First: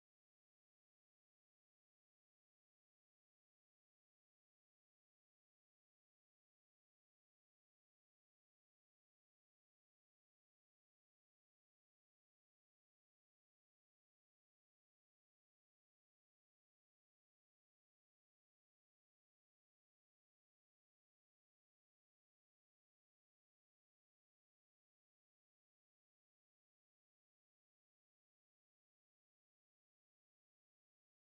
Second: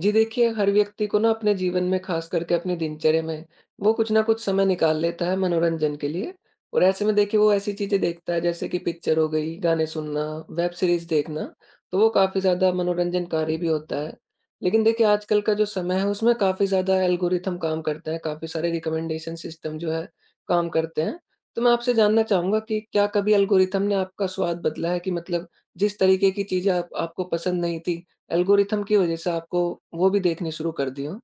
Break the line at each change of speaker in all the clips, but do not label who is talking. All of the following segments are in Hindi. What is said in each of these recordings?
जी देखिए, हर व्यक्ति को ना अपने जीवन में ख़ास करके अपनी दिनचर्या में, वो कुछ ना कुछ समय निकाल लेता है मनोरंजन के लिए और ऐसे में देखिए वो ऐसी चीज़ें देखता है जैसे कि पिक्चर हो गई, गाने सुनना, वेब सीरीज़ देखना, तो वो काफ़ी ज़्यादा मनोरंजनकारी भी होता है। लेकिन देखिए आजकल का जो समय है उसमें काफ़ी ज़्यादा एल्गोरिथम काम करते हैं, काफ़ी सारे रिकमेंडेशन सिस्टम जो है काम करते हैं। तो मैं आपसे जानना चाहूँगा कि क्या कभी एल्गोरिथम ने आपका स्वाद बदला है कि मतलब जिस तरीके की चीज़ें आप आपको पसंद नहीं थी, एल्गोरिथम की वजह से आपको वो भी देखनी शुरू कर दी हो।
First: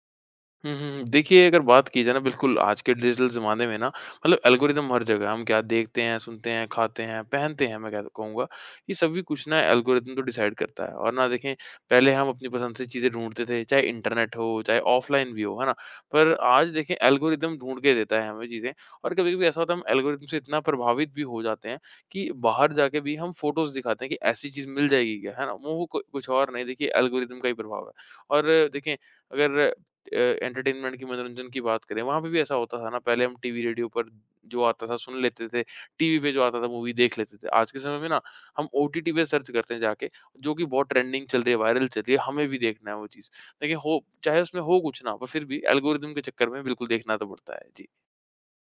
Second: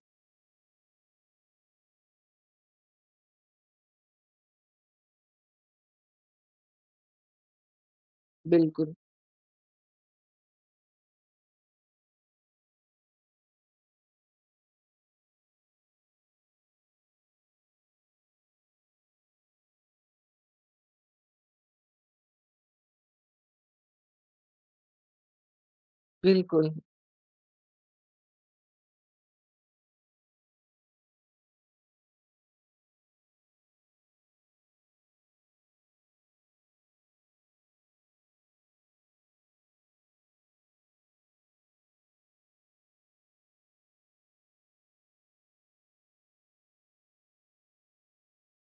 हुँ, हुँ, हुँ। देखिए अगर बात की जाए ना बिल्कुल आज के डिजिटल ज़माने में ना मतलब एल्गोरिदम हर जगह है। हम क्या देखते हैं, सुनते हैं, खाते हैं, पहनते हैं मैं कह कहूँगा। ये
बिल्कुल,
सभी कुछ ना एल्गोरिदम तो डिसाइड करता है और ना देखें पहले हम अपनी पसंद से चीज़ें ढूँढते थे चाहे इंटरनेट हो, चाहे ऑफ़लाइन भी हो, है ना? पर आज देखें एल्गोरिदम ढूँढ के देता है हमें चीज़ें और कभी-कभी ऐसा होता है हम एल्गोरिदम से इतना प्रभावित भी हो जाते हैं कि बाहर जाके भी हम फ़ोटोज़ दिखाते हैं कि ऐसी चीज़ मिल जाएगी क्या, है ना? वो को कुछ और नहीं
बिल्कुल।
देखिए एल्गोरिदम का ही प्रभाव है। और देखें अगर एंटरटेनमेंट की मनोरंजन की बात करें, वहाँ पे भी ऐसा होता था ना पहले हम टीवी, रेडियो पर जो आता था सुन लेते थे, टीवी पे जो आता था मूवी देख लेते थे। आज के समय में ना हम ओटीटी पे सर्च करते हैं जाके, जो कि बहुत ट्रेंडिंग चल रही है, वायरल चल रही है, हमें भी देखना है वो चीज़। लेकिन हो चाहे उसमें हो कुछ ना, पर फिर भी एल्गोरिदम के चक्कर में बिल्कुल देखना तो पड़ता है। जी।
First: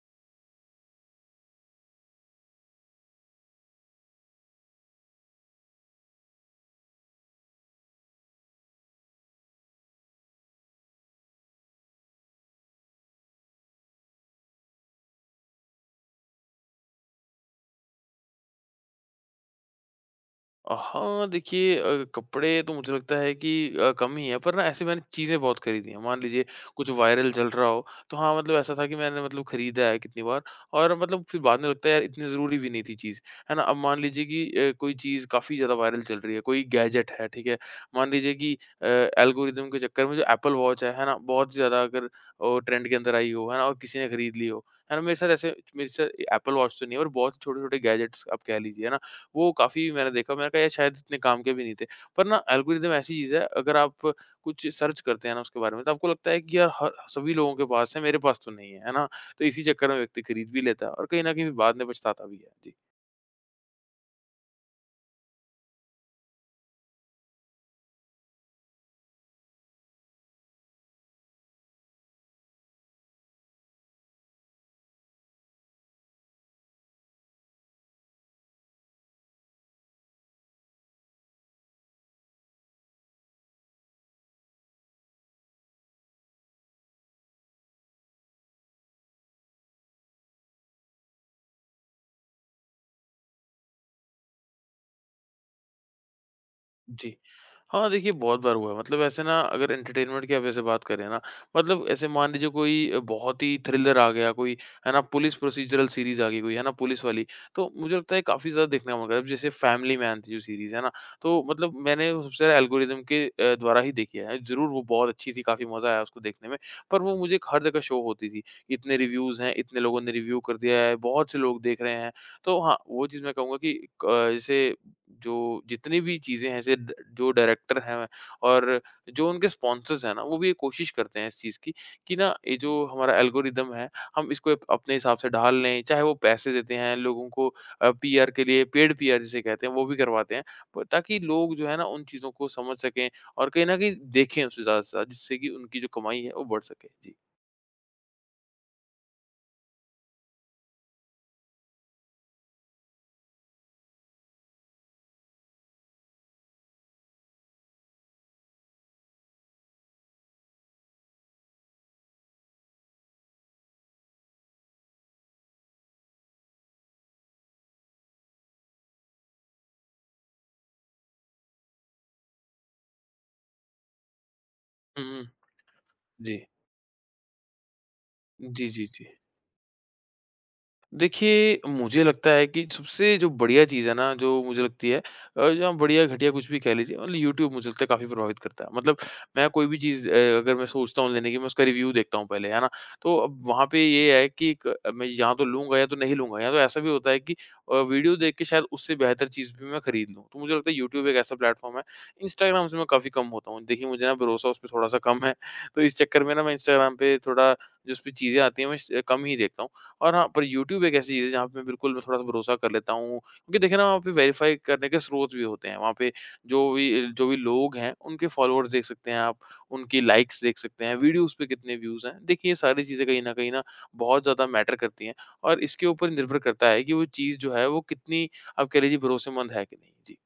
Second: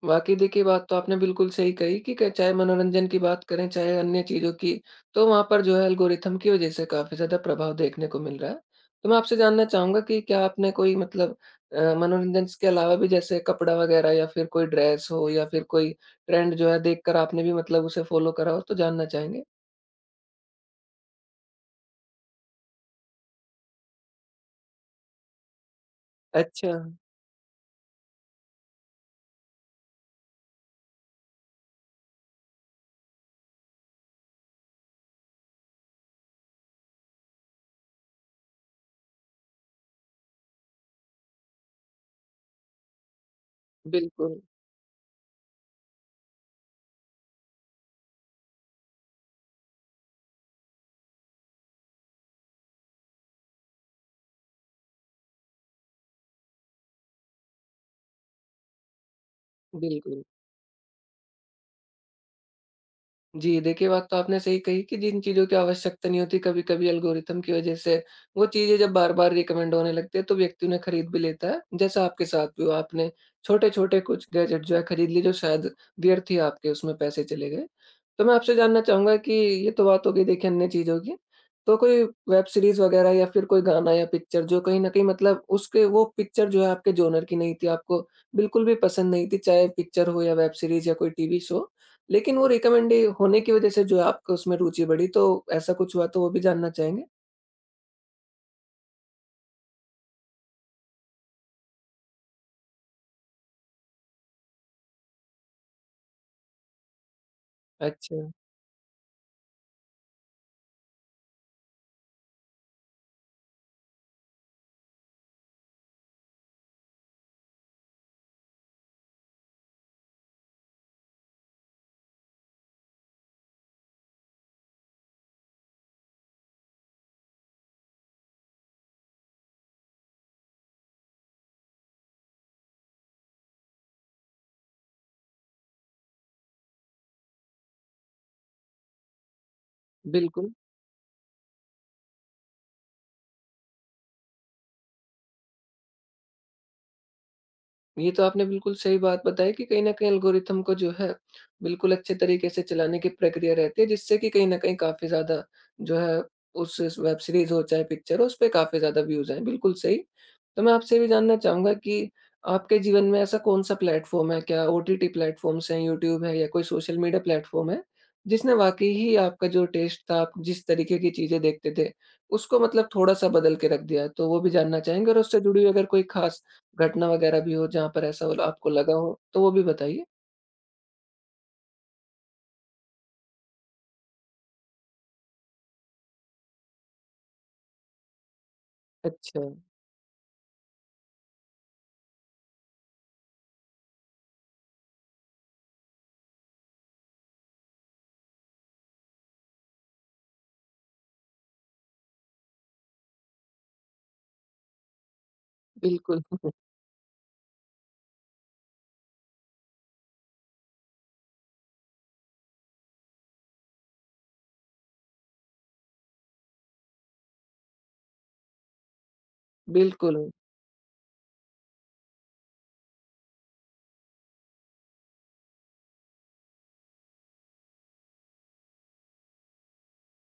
वाक़ई देखिए बात तो आपने बिल्कुल सही कही कि क चाहे मनोरंजन की बात करें, चाहे अन्य चीज़ों की, तो वहाँ पर जो है एल्गोरिथम की वजह से काफ़ी ज़्यादा प्रभाव देखने को मिल रहा है। तो मैं आपसे जानना चाहूँगा कि क्या आपने कोई मतलब मनोरंजन के अलावा भी जैसे कपड़ा वग़ैरह या फिर कोई ड्रेस हो या फिर कोई ट्रेंड जो है देखकर आपने भी मतलब उसे फ़ॉलो करा हो? तो जानना चाहेंगे।
हाँ, देखिए कपड़े तो मुझे लगता है कि कम ही है, पर ना ऐसे मैंने चीज़ें बहुत खरीदी हैं। मान लीजिए
अच्छा।
कुछ वायरल चल रहा हो, तो हाँ, मतलब ऐसा था कि मैंने मतलब खरीदा है कितनी बार और मतलब फिर बाद में लगता है यार इतनी ज़रूरी भी नहीं थी चीज़, है ना? अब मान लीजिए कि कोई चीज़ काफ़ी ज़्यादा वायरल चल रही है, कोई गैजेट है, ठीक है? मान लीजिए कि एल्गोरिदम के चक्कर में जो एप्पल वॉच है ना? बहुत ज़्यादा अगर वो ट्रेंड के अंदर आई हो, है ना? और किसी ने खरीद
बिल्कुल,
ली हो, है ना? मेरे साथ एप्पल वॉच तो नहीं है और बहुत छोटे-छोटे गैजेट्स आप कह लीजिए, है ना? वो काफ़ी मैंने देखा, मैंने कहा यार शायद इतने काम के भी नहीं थे। पर ना एल्गोरिदम ऐसी चीज़ है अगर आप कुछ सर्च करते हैं ना उसके बारे में तो आपको लगता है कि यार हर सभी लोगों के पास है, मेरे पास तो नहीं है, है ना? तो इसी चक्कर में व्यक्ति
बिल्कुल।
खरीद भी लेता है और कहीं न कहीं बाद में पछताता भी है। जी।
जी, देखिए बात तो आपने सही कही कि जिन चीज़ों की आवश्यकता नहीं होती कभी-कभी एल्गोरिथम की वज़ह से वो चीज़ें जब बार-बार रिकमेंड होने लगती हैं तो व्यक्ति उन्हें खरीद भी लेता है। जैसा आपके साथ भी हुआ आपने छोटे-छोटे कुछ गैजेट जो है खरीद लिए जो शायद व्यर्थ ही आपके उसमें पैसे चले गए। तो मैं आपसे जानना चाहूँगा कि ये तो बात हो गई देखिए अन्य चीज़ों की। तो कोई वेब सीरीज़ वग़ैरह या फिर कोई गाना या पिक्चर जो कहीं न कहीं मतलब उसके वो पिक्चर जो है आपके जॉनर की नहीं थी, आपको बिल्कुल भी पसंद नहीं थी, चाहे पिक्चर हो या वेब सीरीज़ या कोई टीवी शो। लेकिन वो रिकमेंड होने की वज़ह से जो है आपको उसमें रुचि बढ़ी, तो ऐसा कुछ हुआ तो वो भी जानना चाहेंगे?
जी। हाँ, देखिए बहुत बार हुआ है मतलब ऐसे ना अगर एंटरटेनमेंट की आप जैसे बात करें ना, मतलब ऐसे मान लीजिए कोई बहुत ही थ्रिलर आ गया कोई, है ना? पुलिस प्रोसीज़रल सीरीज़ आ गई कोई, है ना? पुलिस वाली, तो मुझे लगता है
अच्छा,
काफ़ी ज़्यादा देखने का मन करा। जैसे फैमिली मैन थी जो सीरीज़, है ना? तो मतलब मैंने वो सबसे ज़्यादा एल्गोरिदम के द्वारा ही देखी है। ज़रूर वो बहुत अच्छी थी, काफ़ी मज़ा आया उसको देखने में, पर वो मुझे हर जगह शो होती थी। इतने रिव्यूज़ हैं, इतने लोगों ने रिव्यू कर दिया है, बहुत से लोग देख रहे हैं। तो हाँ, वो चीज़ मैं कहूँगा कि क जैसे जो जितनी भी चीज़ें हैं ऐसे ड जो डायरेक्टर हैं और जो उनके स्पॉन्सर्स हैं ना, वो भी ये कोशिश करते हैं इस चीज़ की कि ना ये जो हमारा एल्गोरिदम है, हम इसको अप अपने हिसाब से ढाल लें। चाहे वो पैसे देते हैं लोगों को पीआर के लिए पेड पीआर जिसे कहते हैं, वो भी करवाते हैं
बिल्कुल।
प ताकि लोग जो है ना उन चीज़ों को समझ सकें और कहीं न कहीं देखें उसे ज़्यादा से ज़्यादा जिससे कि उनकी जो कमाई है वो बढ़ सके। जी।
ये तो आपने बिल्कुल सही बात बताई कि कहीं न कहीं एल्गोरिथम को जो है, बिल्कुल अच्छे तरीके से चलाने की प्रक्रिया रहती है, जिससे कि कहीं न कहीं काफ़ी ज़्यादा जो है उस स वेब सीरीज़ हो चाहे पिक्चर हो, उसपे काफ़ी ज़्यादा व्यूज़ आएँ, बिल्कुल सही। तो मैं आपसे ये भी जानना चाहूँगा कि आपके जीवन में ऐसा कौन-सा प्लेटफ़ॉर्म है? क्या ओटीटी प्लेटफ़ॉर्म्स हैं, यूट्यूब है या कोई सोशल मीडिया प्लेटफ़ॉर्म है, जिसने वाक़ई ही आपका जो टेस्ट था, आप जिस तरीके की चीज़ें देखते थे, उसको मतलब थोड़ा-सा बदल के रख दिया है? तो वो भी जानना
हुँ,
चाहेंगे और
हुँ।
उससे जुड़ी हुई अगर कोई
जी।
ख़ास घटना वगैरह भी हो जहाँ पर ऐसा वाला
जी,
आपको
जी,
लगा
जी।
हो, तो वो भी बताइए?
देखिए, मुझे लगता है कि सबसे जो बढ़िया चीज़ है ना, जो मुझे लगती है या बढ़िया, घटिया कुछ भी कह लीजिए मतलब यूट्यूब मुझे लगता है काफ़ी प्रभावित करता है। मतलब
अच्छा,
मैं कोई भी चीज़ अगर मैं सोचता हूँ लेने की, मैं उसका रिव्यू देखता हूँ पहले, है ना? तो अब वहाँ पे ये है कि एक मैं या तो लूँगा या तो नहीं लूँगा या तो ऐसा भी होता है कि वीडियो देख के शायद उससे बेहतर चीज़ भी मैं खरीद लूँ। तो मुझे लगता है यूट्यूब एक ऐसा प्लेटफ़ॉर्म है, इंस्टाग्राम से मैं काफ़ी कम होता हूँ। देखिए, मुझे ना भरोसा उस पे थोड़ा-सा कम है, तो इस
बिल्कुल।
चक्कर में ना मैं इंस्टाग्राम पे थोड़ा जो उसपे चीज़ें आती हैं, मैं श कम ही देखता हूँ। और हाँ, पर यूट्यूब एक ऐसी चीज़ है, जहाँ पे मैं बिल्कुल मैं थोड़ा-सा भरोसा कर लेता हूँ, क्योंकि देखिए ना, वहाँ पे वेरीफ़ाई करने के स्रोत भी होते हैं। वहाँ पे जो भी लोग हैं, उनके फ़ॉलोअर्स देख सकते हैं आप, उनकी
बिल्कुल,
लाइक्स देख सकते हैं, वीडियोज़ पे कितने व्यूज़ हैं। देखिए, ये सारी चीज़ें कहीं न कहीं ना, बहुत ज़्यादा मैटर करती हैं और इसके ऊपर निर्भर करता है कि वो चीज़ जो है, वो कितनी आप कह लीजिए भरोसेमंद है कि नहीं। जी।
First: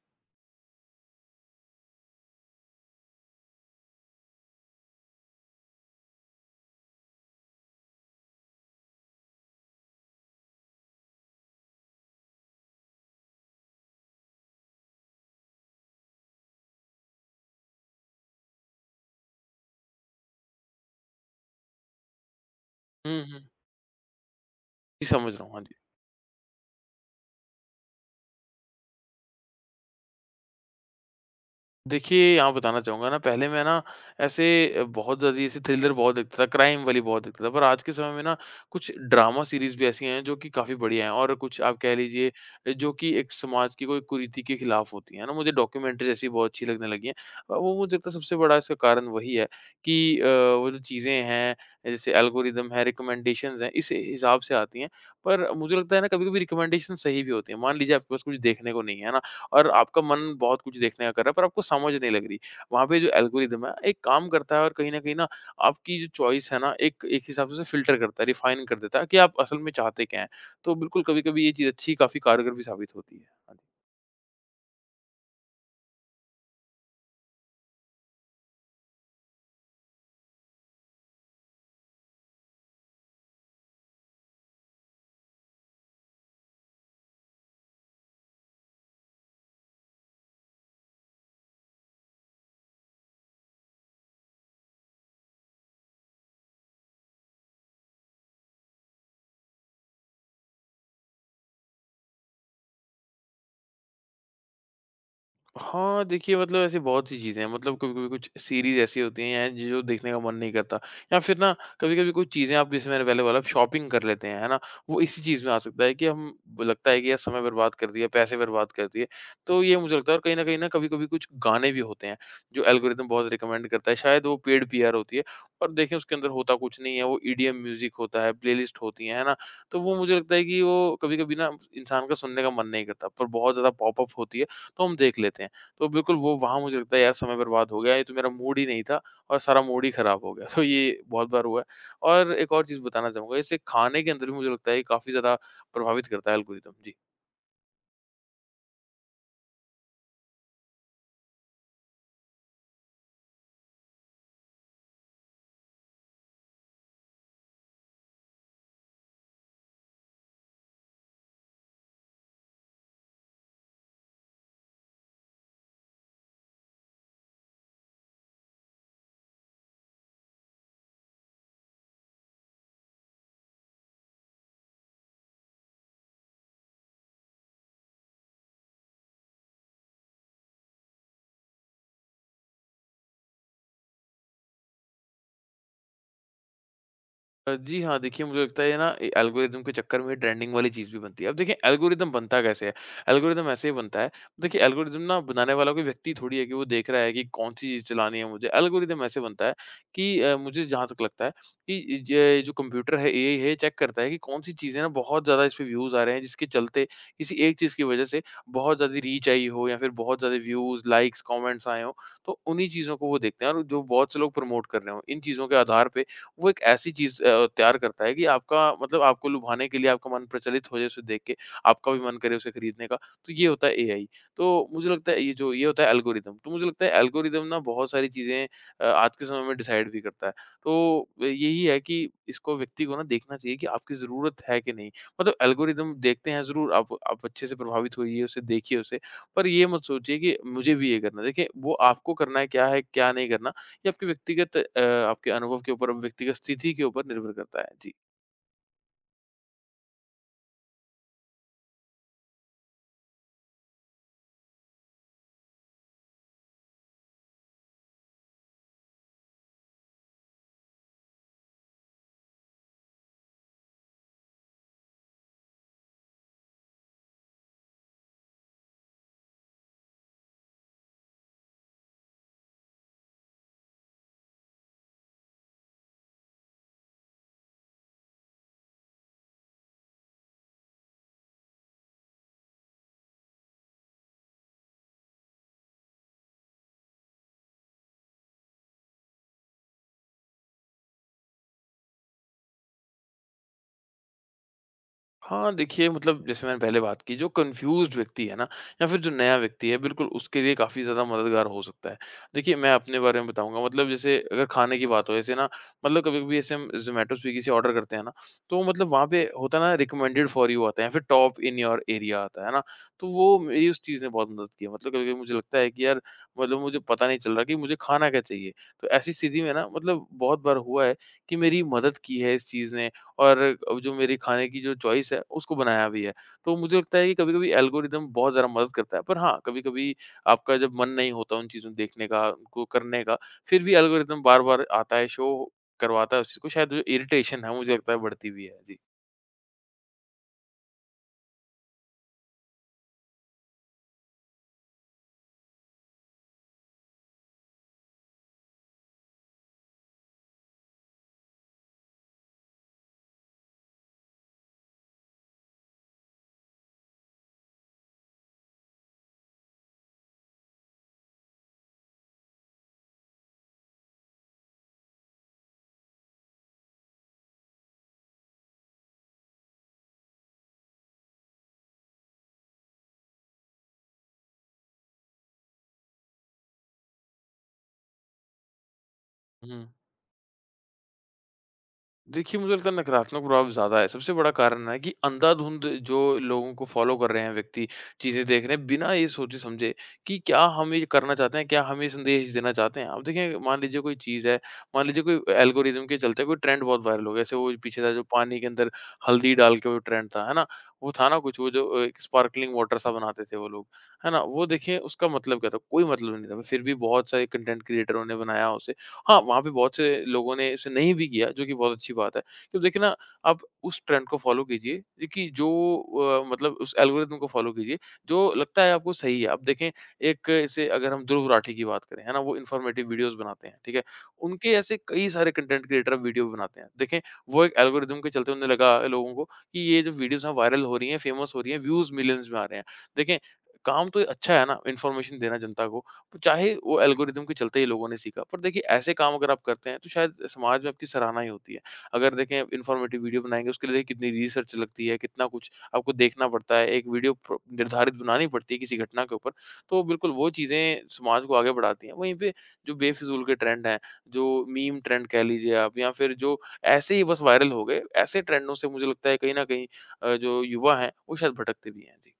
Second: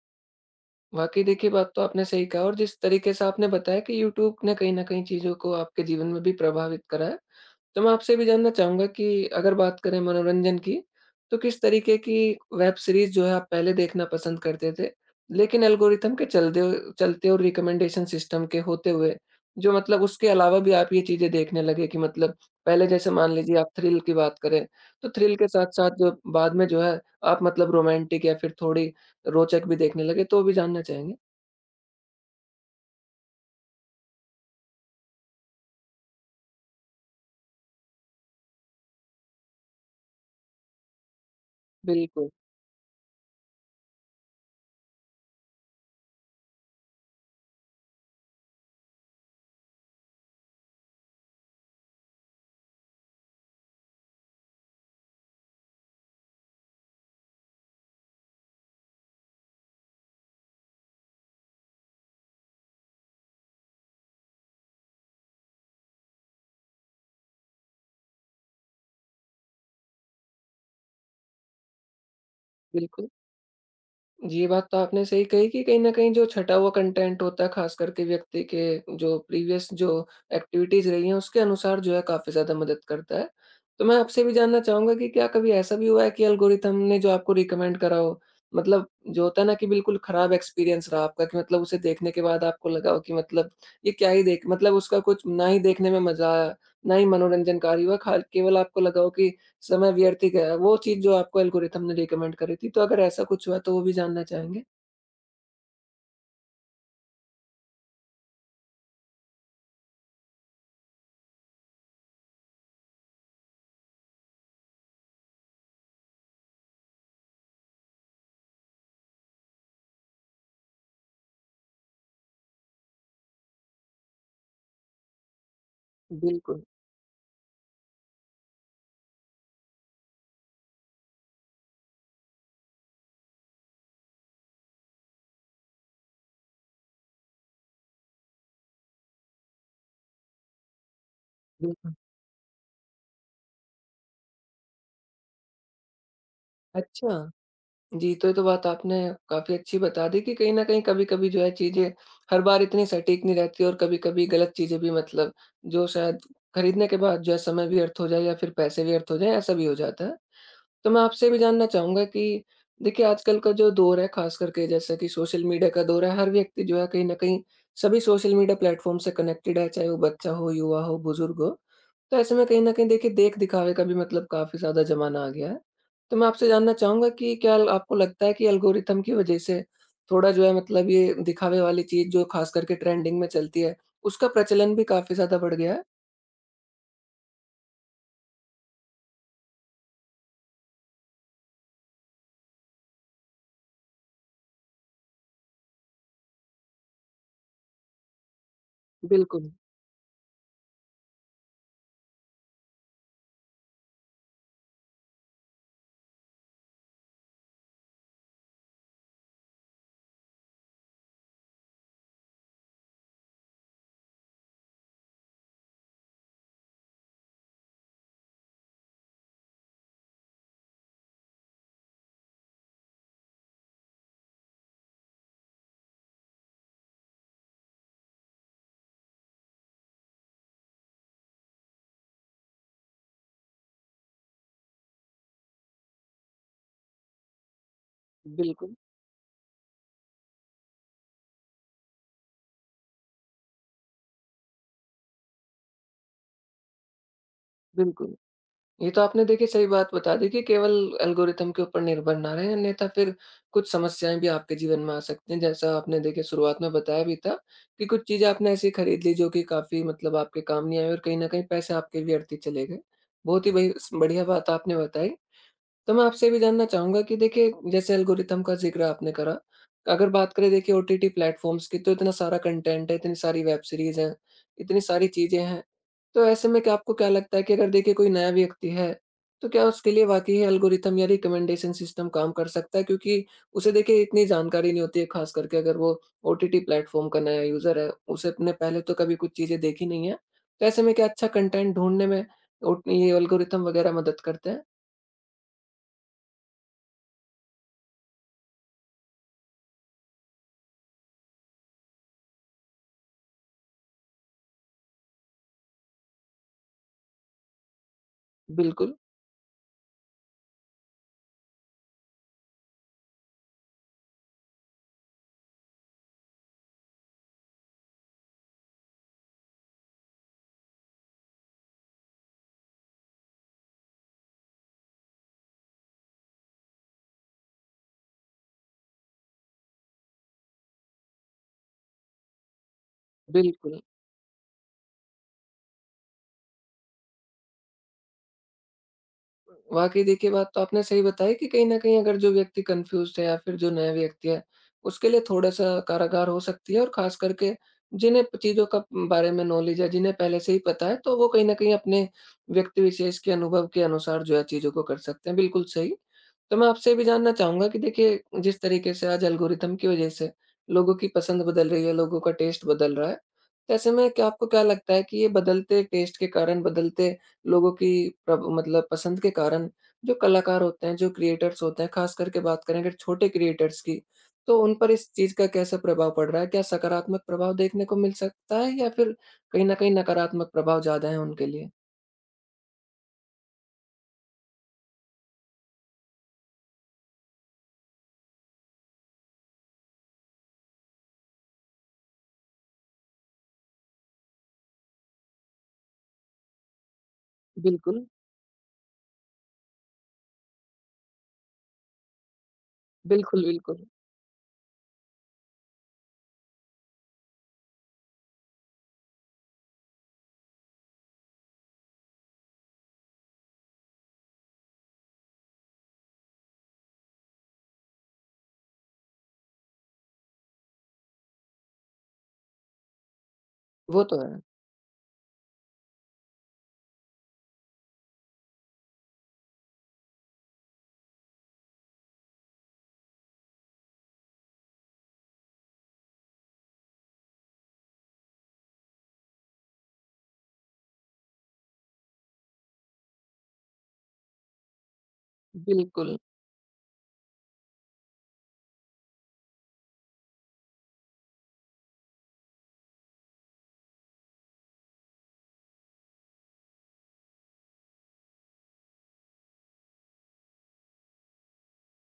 वाक़ई देखिए बात तो आपने सही कहा और जिस तरीके से आपने बताया कि यूट्यूब ने कहीं न कहीं चीज़ों को आपके जीवन में भी प्रभावित करा है। तो मैं आपसे भी जानना चाहूँगा कि अगर बात करें मनोरंजन की, तो किस तरीके की वेब सीरीज़ जो है आप पहले देखना पसंद करते थे? लेकिन एल्गोरिथम के चलते चलते और रिकमेंडेशन सिस्टम के होते हुए, जो मतलब उसके अलावा भी आप ये चीज़ें देखने लगे कि मतलब पहले जैसे
हुँ,
मान
हुँ।
लीजिए आप थ्रिल की बात करें,
जी,
तो
समझ
थ्रिल
रहा
के
हूँ। हाँ जी।
साथ-साथ जो बाद में जो है आप मतलब रोमांटिक या फिर थोड़ी रोचक भी देखने लगे, तो वो भी जानना चाहेंगे?
देखिए, यहाँ बताना चाहूँगा ना पहले मैं ना ऐसे बहुत ज़्यादा ऐसे थ्रिलर बहुत देखता था, क्राइम वाली बहुत देखता था। पर आज के समय में ना कुछ ड्रामा सीरीज़ भी ऐसी हैं जो कि काफ़ी बढ़िया हैं और कुछ आप कह लीजिए
बिल्कुल,
जो कि एक समाज की कोई कुरीति के खिलाफ होती हैं, है ना? मुझे डॉक्यूमेंट्रीज़ ऐसी बहुत अच्छी लगने लगी हैं। वो मुझे लगता है सबसे बड़ा इसका कारण वही है कि वो जो चीज़ें हैं जैसे एल्गोरिदम है, रिकमेंडेशंस हैं, इस हिसाब से आती हैं। पर मुझे लगता है ना कभी-कभी रिकमेंडेशन सही भी होती हैं। मान लीजिए आपके पास कुछ देखने को नहीं है, है ना? और आपका मन बहुत कुछ देखने का कर रहा है पर आपको समझ नहीं लग रही। वहाँ पे जो एल्गोरिदम है एक काम करता है और कहीं न कहीं ना आपकी जो चॉइस है ना एक एक हिसाब से उसे फ़िल्टर करता है, रिफ़ाइन कर देता है कि आप असल में चाहते क्या हैं। तो बिल्कुल कभी-कभी ये चीज़ अच्छी काफ़ी कारगर भी साबित
बिल्कुल।
होती है। हाँ जी।
ये बात तो आपने सही कही कि कहीं न कहीं जो छँटा हुआ कंटेंट होता है, ख़ास करके व्यक्ति के जो प्रीवियस जो एक्टिविटीज़ रही हैं, उसके अनुसार जो है काफ़ी ज़्यादा मदद करता है। तो मैं आपसे भी जानना चाहूँगा कि क्या कभी ऐसा भी हुआ है कि एल्गोरिथम ने जो आपको रिकमेंड करा हो, मतलब जो होता है ना कि बिल्कुल ख़राब एक्सपीरियंस रहा आपका कि मतलब उसे देखने के बाद आपको लगा हो कि मतलब ये क्या ही देख मतलब उसका कुछ ना ही देखने में मज़ा आया, ना ही मनोरंजनकारी हुआ, खा केवल आपको लगा हो कि समय व्यर्थिक है, वो चीज़ जो आपको एल्गोरिथम ने रिकमेंड करी थी, तो अगर ऐसा कुछ हुआ तो वो भी जानना चाहेंगे?
हाँ, देखिए मतलब ऐसी बहुत सी चीज़ें हैं मतलब कभी-कभी कुछ सीरीज़ ऐसी होती हैं या जो देखने का मन नहीं करता या फिर ना कभी-कभी कुछ चीज़ें आप जैसे मैंने पहले बोला शॉपिंग कर लेते हैं, है ना? वो इसी चीज़ में आ सकता है कि हम लगता है कि यार समय बर्बाद कर दिया, पैसे बर्बाद कर दिए। तो ये मुझे लगता है और कहीं न कहीं ना कभी-कभी कुछ गाने भी होते हैं जो एल्गोरिदम बहुत रिकमेंड करता है, शायद वो पेड पीआर होती है और देखिए उसके अंदर होता
बिल्कुल,
कुछ नहीं है, वो ईडीएम म्यूज़िक होता है, प्लेलिस्ट होती हैं, है ना? तो वो मुझे लगता है कि वो कभी-कभी ना इंसान का सुनने का मन नहीं करता पर बहुत ज़्यादा पॉप अप होती है, तो हम देख लेते हैं। तो बिल्कुल वो वहाँ मुझे लगता है यार समय बर्बाद हो गया, ये तो मेरा मूड ही नहीं था और सारा मूड ही खराब हो गया। तो ये बहुत बार हुआ है
बिल्कुल।
और एक और चीज़ बताना चाहूँगा इससे खाने के अंदर भी मुझे लगता है ये काफ़ी ज़्यादा प्रभावित करता है एल्गोरिदम। जी।
अच्छा। जी, तो ये तो बात आपने काफ़ी अच्छी बता दी कि कहीं न कहीं कभी-कभी जो है चीज़ें हर बार इतनी सटीक नहीं रहती और कभी-कभी गलत चीज़ें भी मतलब जो शायद खरीदने के बाद जो है समय व्यर्थ हो जाए या फिर पैसे व्यर्थ हो जाएँ, ऐसा भी हो जाता है। तो मैं आपसे भी जानना चाहूँगा कि देखिए आजकल का जो दौर है ख़ास करके जैसा कि सोशल मीडिया का दौर है, हर व्यक्ति जो है कहीं न कहीं सभी सोशल मीडिया प्लेटफ़ॉर्म से कनेक्टेड है, चाहे वो बच्चा हो, युवा हो, बुज़ुर्ग हो। तो ऐसे में कहीं न कहीं देखिए देख-दिखावे का भी मतलब काफ़ी ज़्यादा ज़माना आ गया है। तो मैं आपसे जानना चाहूँगा कि क्या आपको लगता है कि एल्गोरिथम की वजह से थोड़ा जो है मतलब ये दिखावे वाली चीज़ जो ख़ास करके ट्रेंडिंग में चलती है, उसका प्रचलन भी काफ़ी ज़्यादा बढ़ गया है?
जी हाँ, देखिए मुझे लगता है ना ए एल्गोरिदम के चक्कर में ट्रेंडिंग वाली चीज़ भी बनती है। अब देखिए एल्गोरिदम बनता कैसे है? एल्गोरिदम ऐसे ही बनता है, देखिए एल्गोरिदम ना बनाने वाला कोई व्यक्ति थोड़ी है कि वो देख रहा है कि कौन-सी चीज़ चलानी है मुझे। एल्गोरिदम ऐसे बनता
बिल्कुल,
है कि मुझे जहाँ तक लगता है कि ज जो कंप्यूटर है, एआई है, चेक करता है कि कौन-सी चीज़ें ना बहुत ज़्यादा इस पे व्यूज़ आ रहे हैं, जिसके चलते किसी एक चीज़ की वज़ह से बहुत ज़्यादा रीच आई हो या फिर बहुत ज़्यादा व्यूज़, लाइक्स, कमेंट्स आए हों, तो उन्हीं चीज़ों को वो देखते हैं और जो बहुत से लोग प्रमोट कर रहे हों, इन चीज़ों के आधार पे वो एक ऐसी चीज़ तैयार करता है कि आपका मतलब आपको लुभाने के लिए आपका मन प्रचलित हो जाए उसे देख के, आपका भी मन करे उसे खरीदने का। तो ये होता है एआई। तो मुझे लगता है ये होता है एल्गोरिदम। तो मुझे लगता है एल्गोरिदम ना बहुत सारी चीज़ें आज के समय में डिसाइड भी करता है। तो यही है कि इसको व्यक्ति को ना देखना चाहिए कि आपकी ज़रूरत है कि नहीं? मतलब एल्गोरिदम देखते हैं ज़रूर, आप अच्छे से प्रभावित होइए उसे,
बिल्कुल,
देखिए उसे, पर ये मत सोचिए कि मुझे भी ये करना है। देखिए, वो आपको करना है, क्या नहीं करना। ये आपके व्यक्तिगत आपके अनुभव के ऊपर व्यक्तिगत स्थिति के ऊपर निर्भर करता है। जी।
बिल्कुल। ये तो आपने देखिए सही बात बता दी कि केवल एल्गोरिथम के ऊपर निर्भर ना रहें अन्यथा फिर कुछ समस्याएँ भी आपके जीवन में आ सकती हैं। जैसा आपने देखिए शुरुआत में बताया भी था कि कुछ चीज़ें आपने ऐसी खरीद ली जो कि काफ़ी मतलब आपके काम नहीं आई और कहीं न कहीं पैसे आपके व्यर्थ ही चले गए। बहुत ही बही स बढ़िया बात आपने बताई। तो मैं आपसे भी जानना चाहूँगा कि देखिए, जैसे एल्गोरिथम का ज़िक्र आपने करा। अगर बात करें देखिए ओटीटी प्लेटफ़ॉर्म्स की तो इतना सारा कंटेंट है, इतनी सारी वेब सीरीज़ हैं, इतनी सारी चीज़ें हैं। तो ऐसे में क्या आपको क्या लगता है कि अगर देखिए कोई नया व्यक्ति है, तो क्या उसके लिए वाक़ई एल्गोरिथम या रिकमेंडेशन सिस्टम काम कर सकता है? क्योंकि उसे देखिए इतनी जानकारी नहीं होती है, ख़ास करके अगर वो ओटीटी प्लेटफ़ॉर्म का नया यूज़र है, उसे अपने पहले तो कभी कुछ चीज़ें देखी नहीं हैं। तो ऐसे में क्या अच्छा कंटेंट ढूँढने में ओट ये एल्गोरिथम वग़ैरह मदद करते हैं?
हाँ, देखिए मतलब जैसे मैंने पहले बात की जो कन्फ्यूज़्ड व्यक्ति है ना या फिर जो नया व्यक्ति है बिल्कुल उसके लिए काफ़ी ज़्यादा मददगार हो सकता है। देखिए मैं अपने बारे में बताऊँगा मतलब जैसे अगर खाने की बात हो जैसे ना मतलब कभी-कभी ऐसे हम ज़ोमैटो, स्विगी से ऑर्डर करते हैं ना तो मतलब
बिल्कुल।
वहाँ पे होता है ना रिकमेंडेड फॉर यू आता है या फिर टॉप इन योर एरिया आता है ना? तो वो मेरी उस चीज़ ने बहुत मदद की है। मतलब कभी-कभी मुझे लगता है कि यार मतलब मुझे पता नहीं चल रहा कि मुझे खाना क्या चाहिए? तो ऐसी स्थिति में ना मतलब बहुत बार हुआ है कि मेरी मदद की है इस चीज़ ने और अब जो मेरी खाने की जो चॉइस है, उसको बनाया भी है। तो मुझे लगता है कि कभी-कभी एल्गोरिदम बहुत ज़्यादा मदद करता है। पर हाँ, कभी-कभी आपका जब मन नहीं होता उन चीज़ों देखने का, उनको करने का, फिर भी
बिल्कुल।
एल्गोरिदम बार-बार आता है, शो करवाता है उस चीज़ को। शायद जो इरिटेशन है, मुझे लगता है बढ़ती भी है। जी।
वाक़ई देखिए बात तो आपने सही बताई कि कहीं न कहीं अगर जो व्यक्ति कन्फ्यूज़्ड है या फिर जो नया व्यक्ति है, उसके लिए थोड़ा-सा कारागार हो सकती है और ख़ास करके जिन्हें प चीज़ों का बारे में नॉलेज है, जिन्हें पहले से ही पता है, तो वो कहीं न कहीं अपने व्यक्ति विशेष के अनुभव के अनुसार जो है चीज़ों को कर सकते हैं, बिल्कुल सही। तो मैं आपसे ये भी जानना चाहूँगा कि देखिए जिस तरीके से आज एल्गोरिथम की वज़ह से लोगों की पसंद बदल रही है, लोगों का टेस्ट बदल रहा है, तो ऐसे में क्या आपको क्या लगता है कि ये बदलते टेस्ट के कारण, बदलते लोगों की प्रभ मतलब पसंद के कारण जो कलाकार होते हैं, जो क्रिएटर्स होते हैं, खास करके बात करें अगर छोटे क्रिएटर्स की, तो उन पर इस चीज़ का कैसा प्रभाव पड़ रहा है? क्या सकारात्मक प्रभाव देखने को मिल सकता है या फिर कहीं
हुँ।
न कहीं नकारात्मक प्रभाव ज़्यादा है उनके लिए?
देखिए, मुझे लगता है नकारात्मक प्रभाव ज़्यादा है। सबसे बड़ा कारण है कि अंधाधुंध जो लोगों को फ़ॉलो कर रहे हैं व्यक्ति, चीज़ें देख रहे हैं बिना ये सोचे-समझे कि क्या हम ये करना चाहते हैं, क्या हम ये संदेश देना चाहते हैं। अब देखिए, मान लीजिए कोई चीज़ है, मान लीजिए कोई एल्गोरिदम के चलते कोई ट्रेंड बहुत वायरल हो गया। जैसे वो पीछे था जो
बिल्कुल।
पानी के अंदर हल्दी डाल के वो ट्रेंड था, है ना? वो था ना कुछ वो जो एक स्पार्कलिंग वाटर सा बनाते थे
बिल्कुल,
वो लोग,
बिल्कुल।
है ना? वो देखिए उसका मतलब क्या था? कोई मतलब नहीं था। फिर भी बहुत सारे कंटेंट क्रिएटरों ने बनाया उसे। हाँ, वहाँ पे बहुत से लोगों ने इसे नहीं भी किया, जो कि बहुत अच्छी बात है। तो देखिए ना, आप उस ट्रेंड को फ़ॉलो कीजिए, देखिए जो मतलब उस एल्गोरिदम को फ़ॉलो कीजिए, जो लगता है आपको सही है। आप देखें, एक जैसे अगर हम ध्रुव राठी की बात करें, है ना? वो इन्फॉर्मेटिव वीडियोज़ बनाते हैं, ठीक है?
वो तो है।
उनके ऐसे कई सारे कंटेंट क्रिएटर अब वीडियो बनाते हैं। देखें, वो एक एल्गोरिदम के चलते उन्हें लगा लोगों को कि ये जो वीडियोज़ हैं, वायरल हो रही हैं, फ़ेमस हो रही हैं, व्यूज़ मिलियंस में आ रहे हैं। देखें, काम तो अच्छा है ना, इन्फॉर्मेशन देना जनता को। चाहे वो एल्गोरिदम के चलते ही लोगों ने सीखा, पर देखिए ऐसे काम अगर आप करते हैं, तो शायद समाज में आपकी सराहना ही होती है। अगर देखें इन्फॉर्मेटिव वीडियो बनाएँगे, उसके लिए देखिए कितनी रिसर्च लगती है, कितना कुछ आपको
बिल्कुल।
देखना पड़ता है, एक वीडियो प्र निर्धारित बनानी पड़ती है किसी घटना के ऊपर। तो बिल्कुल वो चीज़ें समाज को आगे बढ़ाती हैं। वहीं पे जो बेफिज़ूल के ट्रेंड हैं, जो मीम ट्रेंड कह लीजिए आप या फिर जो ऐसे ही बस वायरल हो गए, ऐसे ट्रेंडों से मुझे लगता है कहीं न कहीं जो युवा हैं, वो शायद भटकते भी हैं। जी।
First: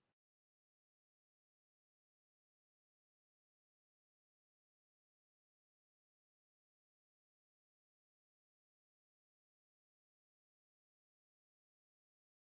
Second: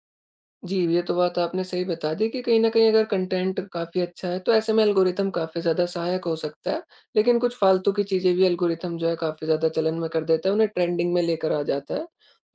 जी, ये तो बात आपने सही बता दी कि कहीं न कहीं अगर कंटेंट काफ़ी अच्छा है, तो ऐसे में एल्गोरिथम काफ़ी ज़्यादा सहायक हो सकता है। लेकिन कुछ फ़ालतू की चीज़ें भी एल्गोरिथम जो है काफ़ी ज़्यादा चलन में कर देता है, उन्हें ट्रेंडिंग में लेकर आ जाता है।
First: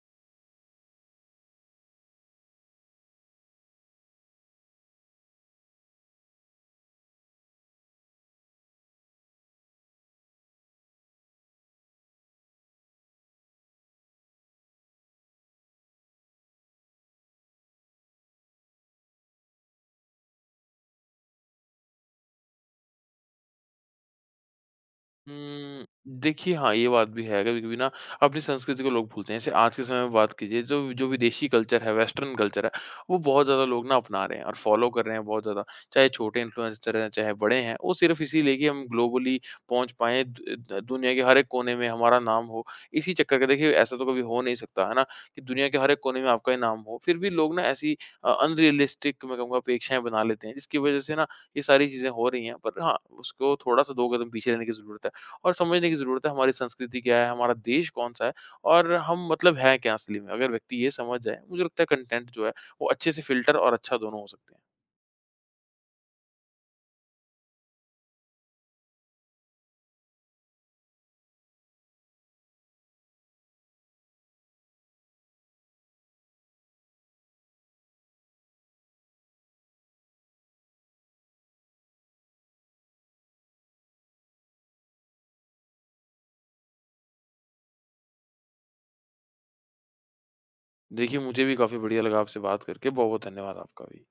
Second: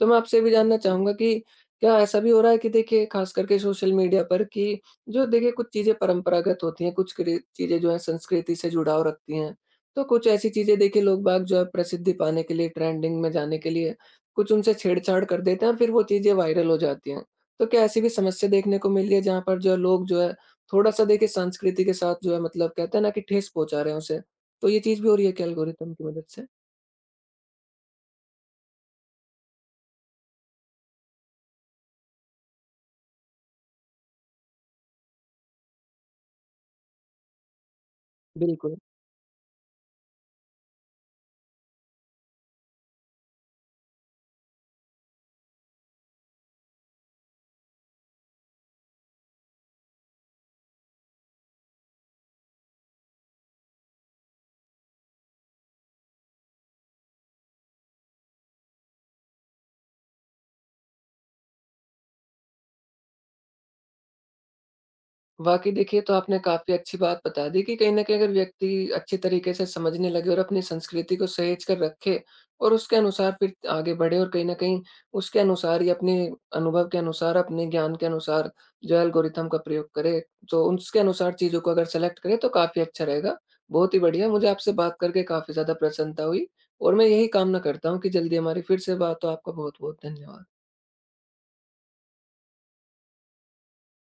तो मैं आपसे ये भी जानना, जी, चाहूँगा कि क्या ऐसा भी हो रहा है कि देखिए ख़ास करके सोशल मीडिया पर कि जो देखिए कुछ चीज़ें परंपरागत होती हैं, कुछ क्रे चीज़ें जो हैं संस्कृति से जुड़ाव रखती हैं। तो कुछ ऐसी चीज़ें देखिए लोग-बाग जो है प्रसिद्धि पाने के लिए, ट्रेंडिंग में जाने के लिए कुछ उनसे छेड़छाड़ कर देते हैं और फिर वो चीज़ें वायरल हो जाती हैं। तो क्या ऐसी भी समस्या देखने को मिली है जहाँ पर जो है लोग जो है थोड़ा-सा देखिए संस्कृति के साथ जो है मतलब कहते हैं ना कि ठेस पहुँचा रहे हैं उसे, तो ये चीज़ भी हो रही है क्या
हुँ,
एल्गोरिथम की मदद से?
देखिए हाँ, ये बात भी है। कभी-कभी ना अपनी संस्कृति को लोग भूलते हैं। जैसे आज के समय में बात कीजिए जो जो विदेशी कल्चर है, वेस्टर्न कल्चर है, वो बहुत ज़्यादा लोग ना अपना रहे हैं और फ़ॉलो कर रहे हैं बहुत ज़्यादा। चाहे छोटे इन्फ्लुएंसर हैं, चाहे बड़े हैं, वो सिर्फ़ इसीलिए कि
बिल्कुल।
हम ग्लोबली पहुँच पाएँ, द द दुनिया के हर एक कोने में हमारा नाम हो। इसी चक्कर का देखिए ऐसा तो कभी हो नहीं सकता, है ना? कि दुनिया के हर एक कोने में आपका ही नाम हो। फिर भी लोग ना ऐसी अनरियलिस्टिक मैं कहूँगा अपेक्षाएँ बना लेते हैं, जिसकी वज़ह से ना ये सारी चीज़ें हो रही हैं। पर हाँ, उसको थोड़ा-सा 2 कदम पीछे रहने की ज़रूरत है। और समझने की ज़रूरत है हमारी संस्कृति क्या है, हमारा देश कौन-सा है और हम मतलब हैं क्या असली में। अगर व्यक्ति ये समझ जाए, मुझे लगता है कंटेंट जो है वो अच्छे से फ़िल्टर और अच्छा दोनों हो सकते हैं।
वाक़ई देखिए, तो आपने काफ़ी अच्छी बात बता दी कि कहीं न कहीं अगर व्यक्ति अच्छी तरीके से समझने लगे और अपनी संस्कृति को सहेज कर रखे और उसके अनुसार फिर आगे बढ़े और कहीं न कहीं उसके अनुसार ही अपने अनुभव के अनुसार, अपने ज्ञान के अनुसार जो एल्गोरिथम का प्रयोग करे, तो उसके अनुसार चीज़ों को अगर सेलेक्ट करे तो काफ़ी अच्छा रहेगा। बहुत ही बढ़िया, मुझे आपसे बात करके काफ़ी ज़्यादा प्रसन्नता हुई और मैं यही कामना करता हूँ कि जल्दी हमारी फिर से बात हो। आपका बहुत-बहुत धन्यवाद।
देखिए, मुझे भी काफ़ी बढ़िया लगा आपसे बात करके। बहुत-बहुत धन्यवाद आपका भी।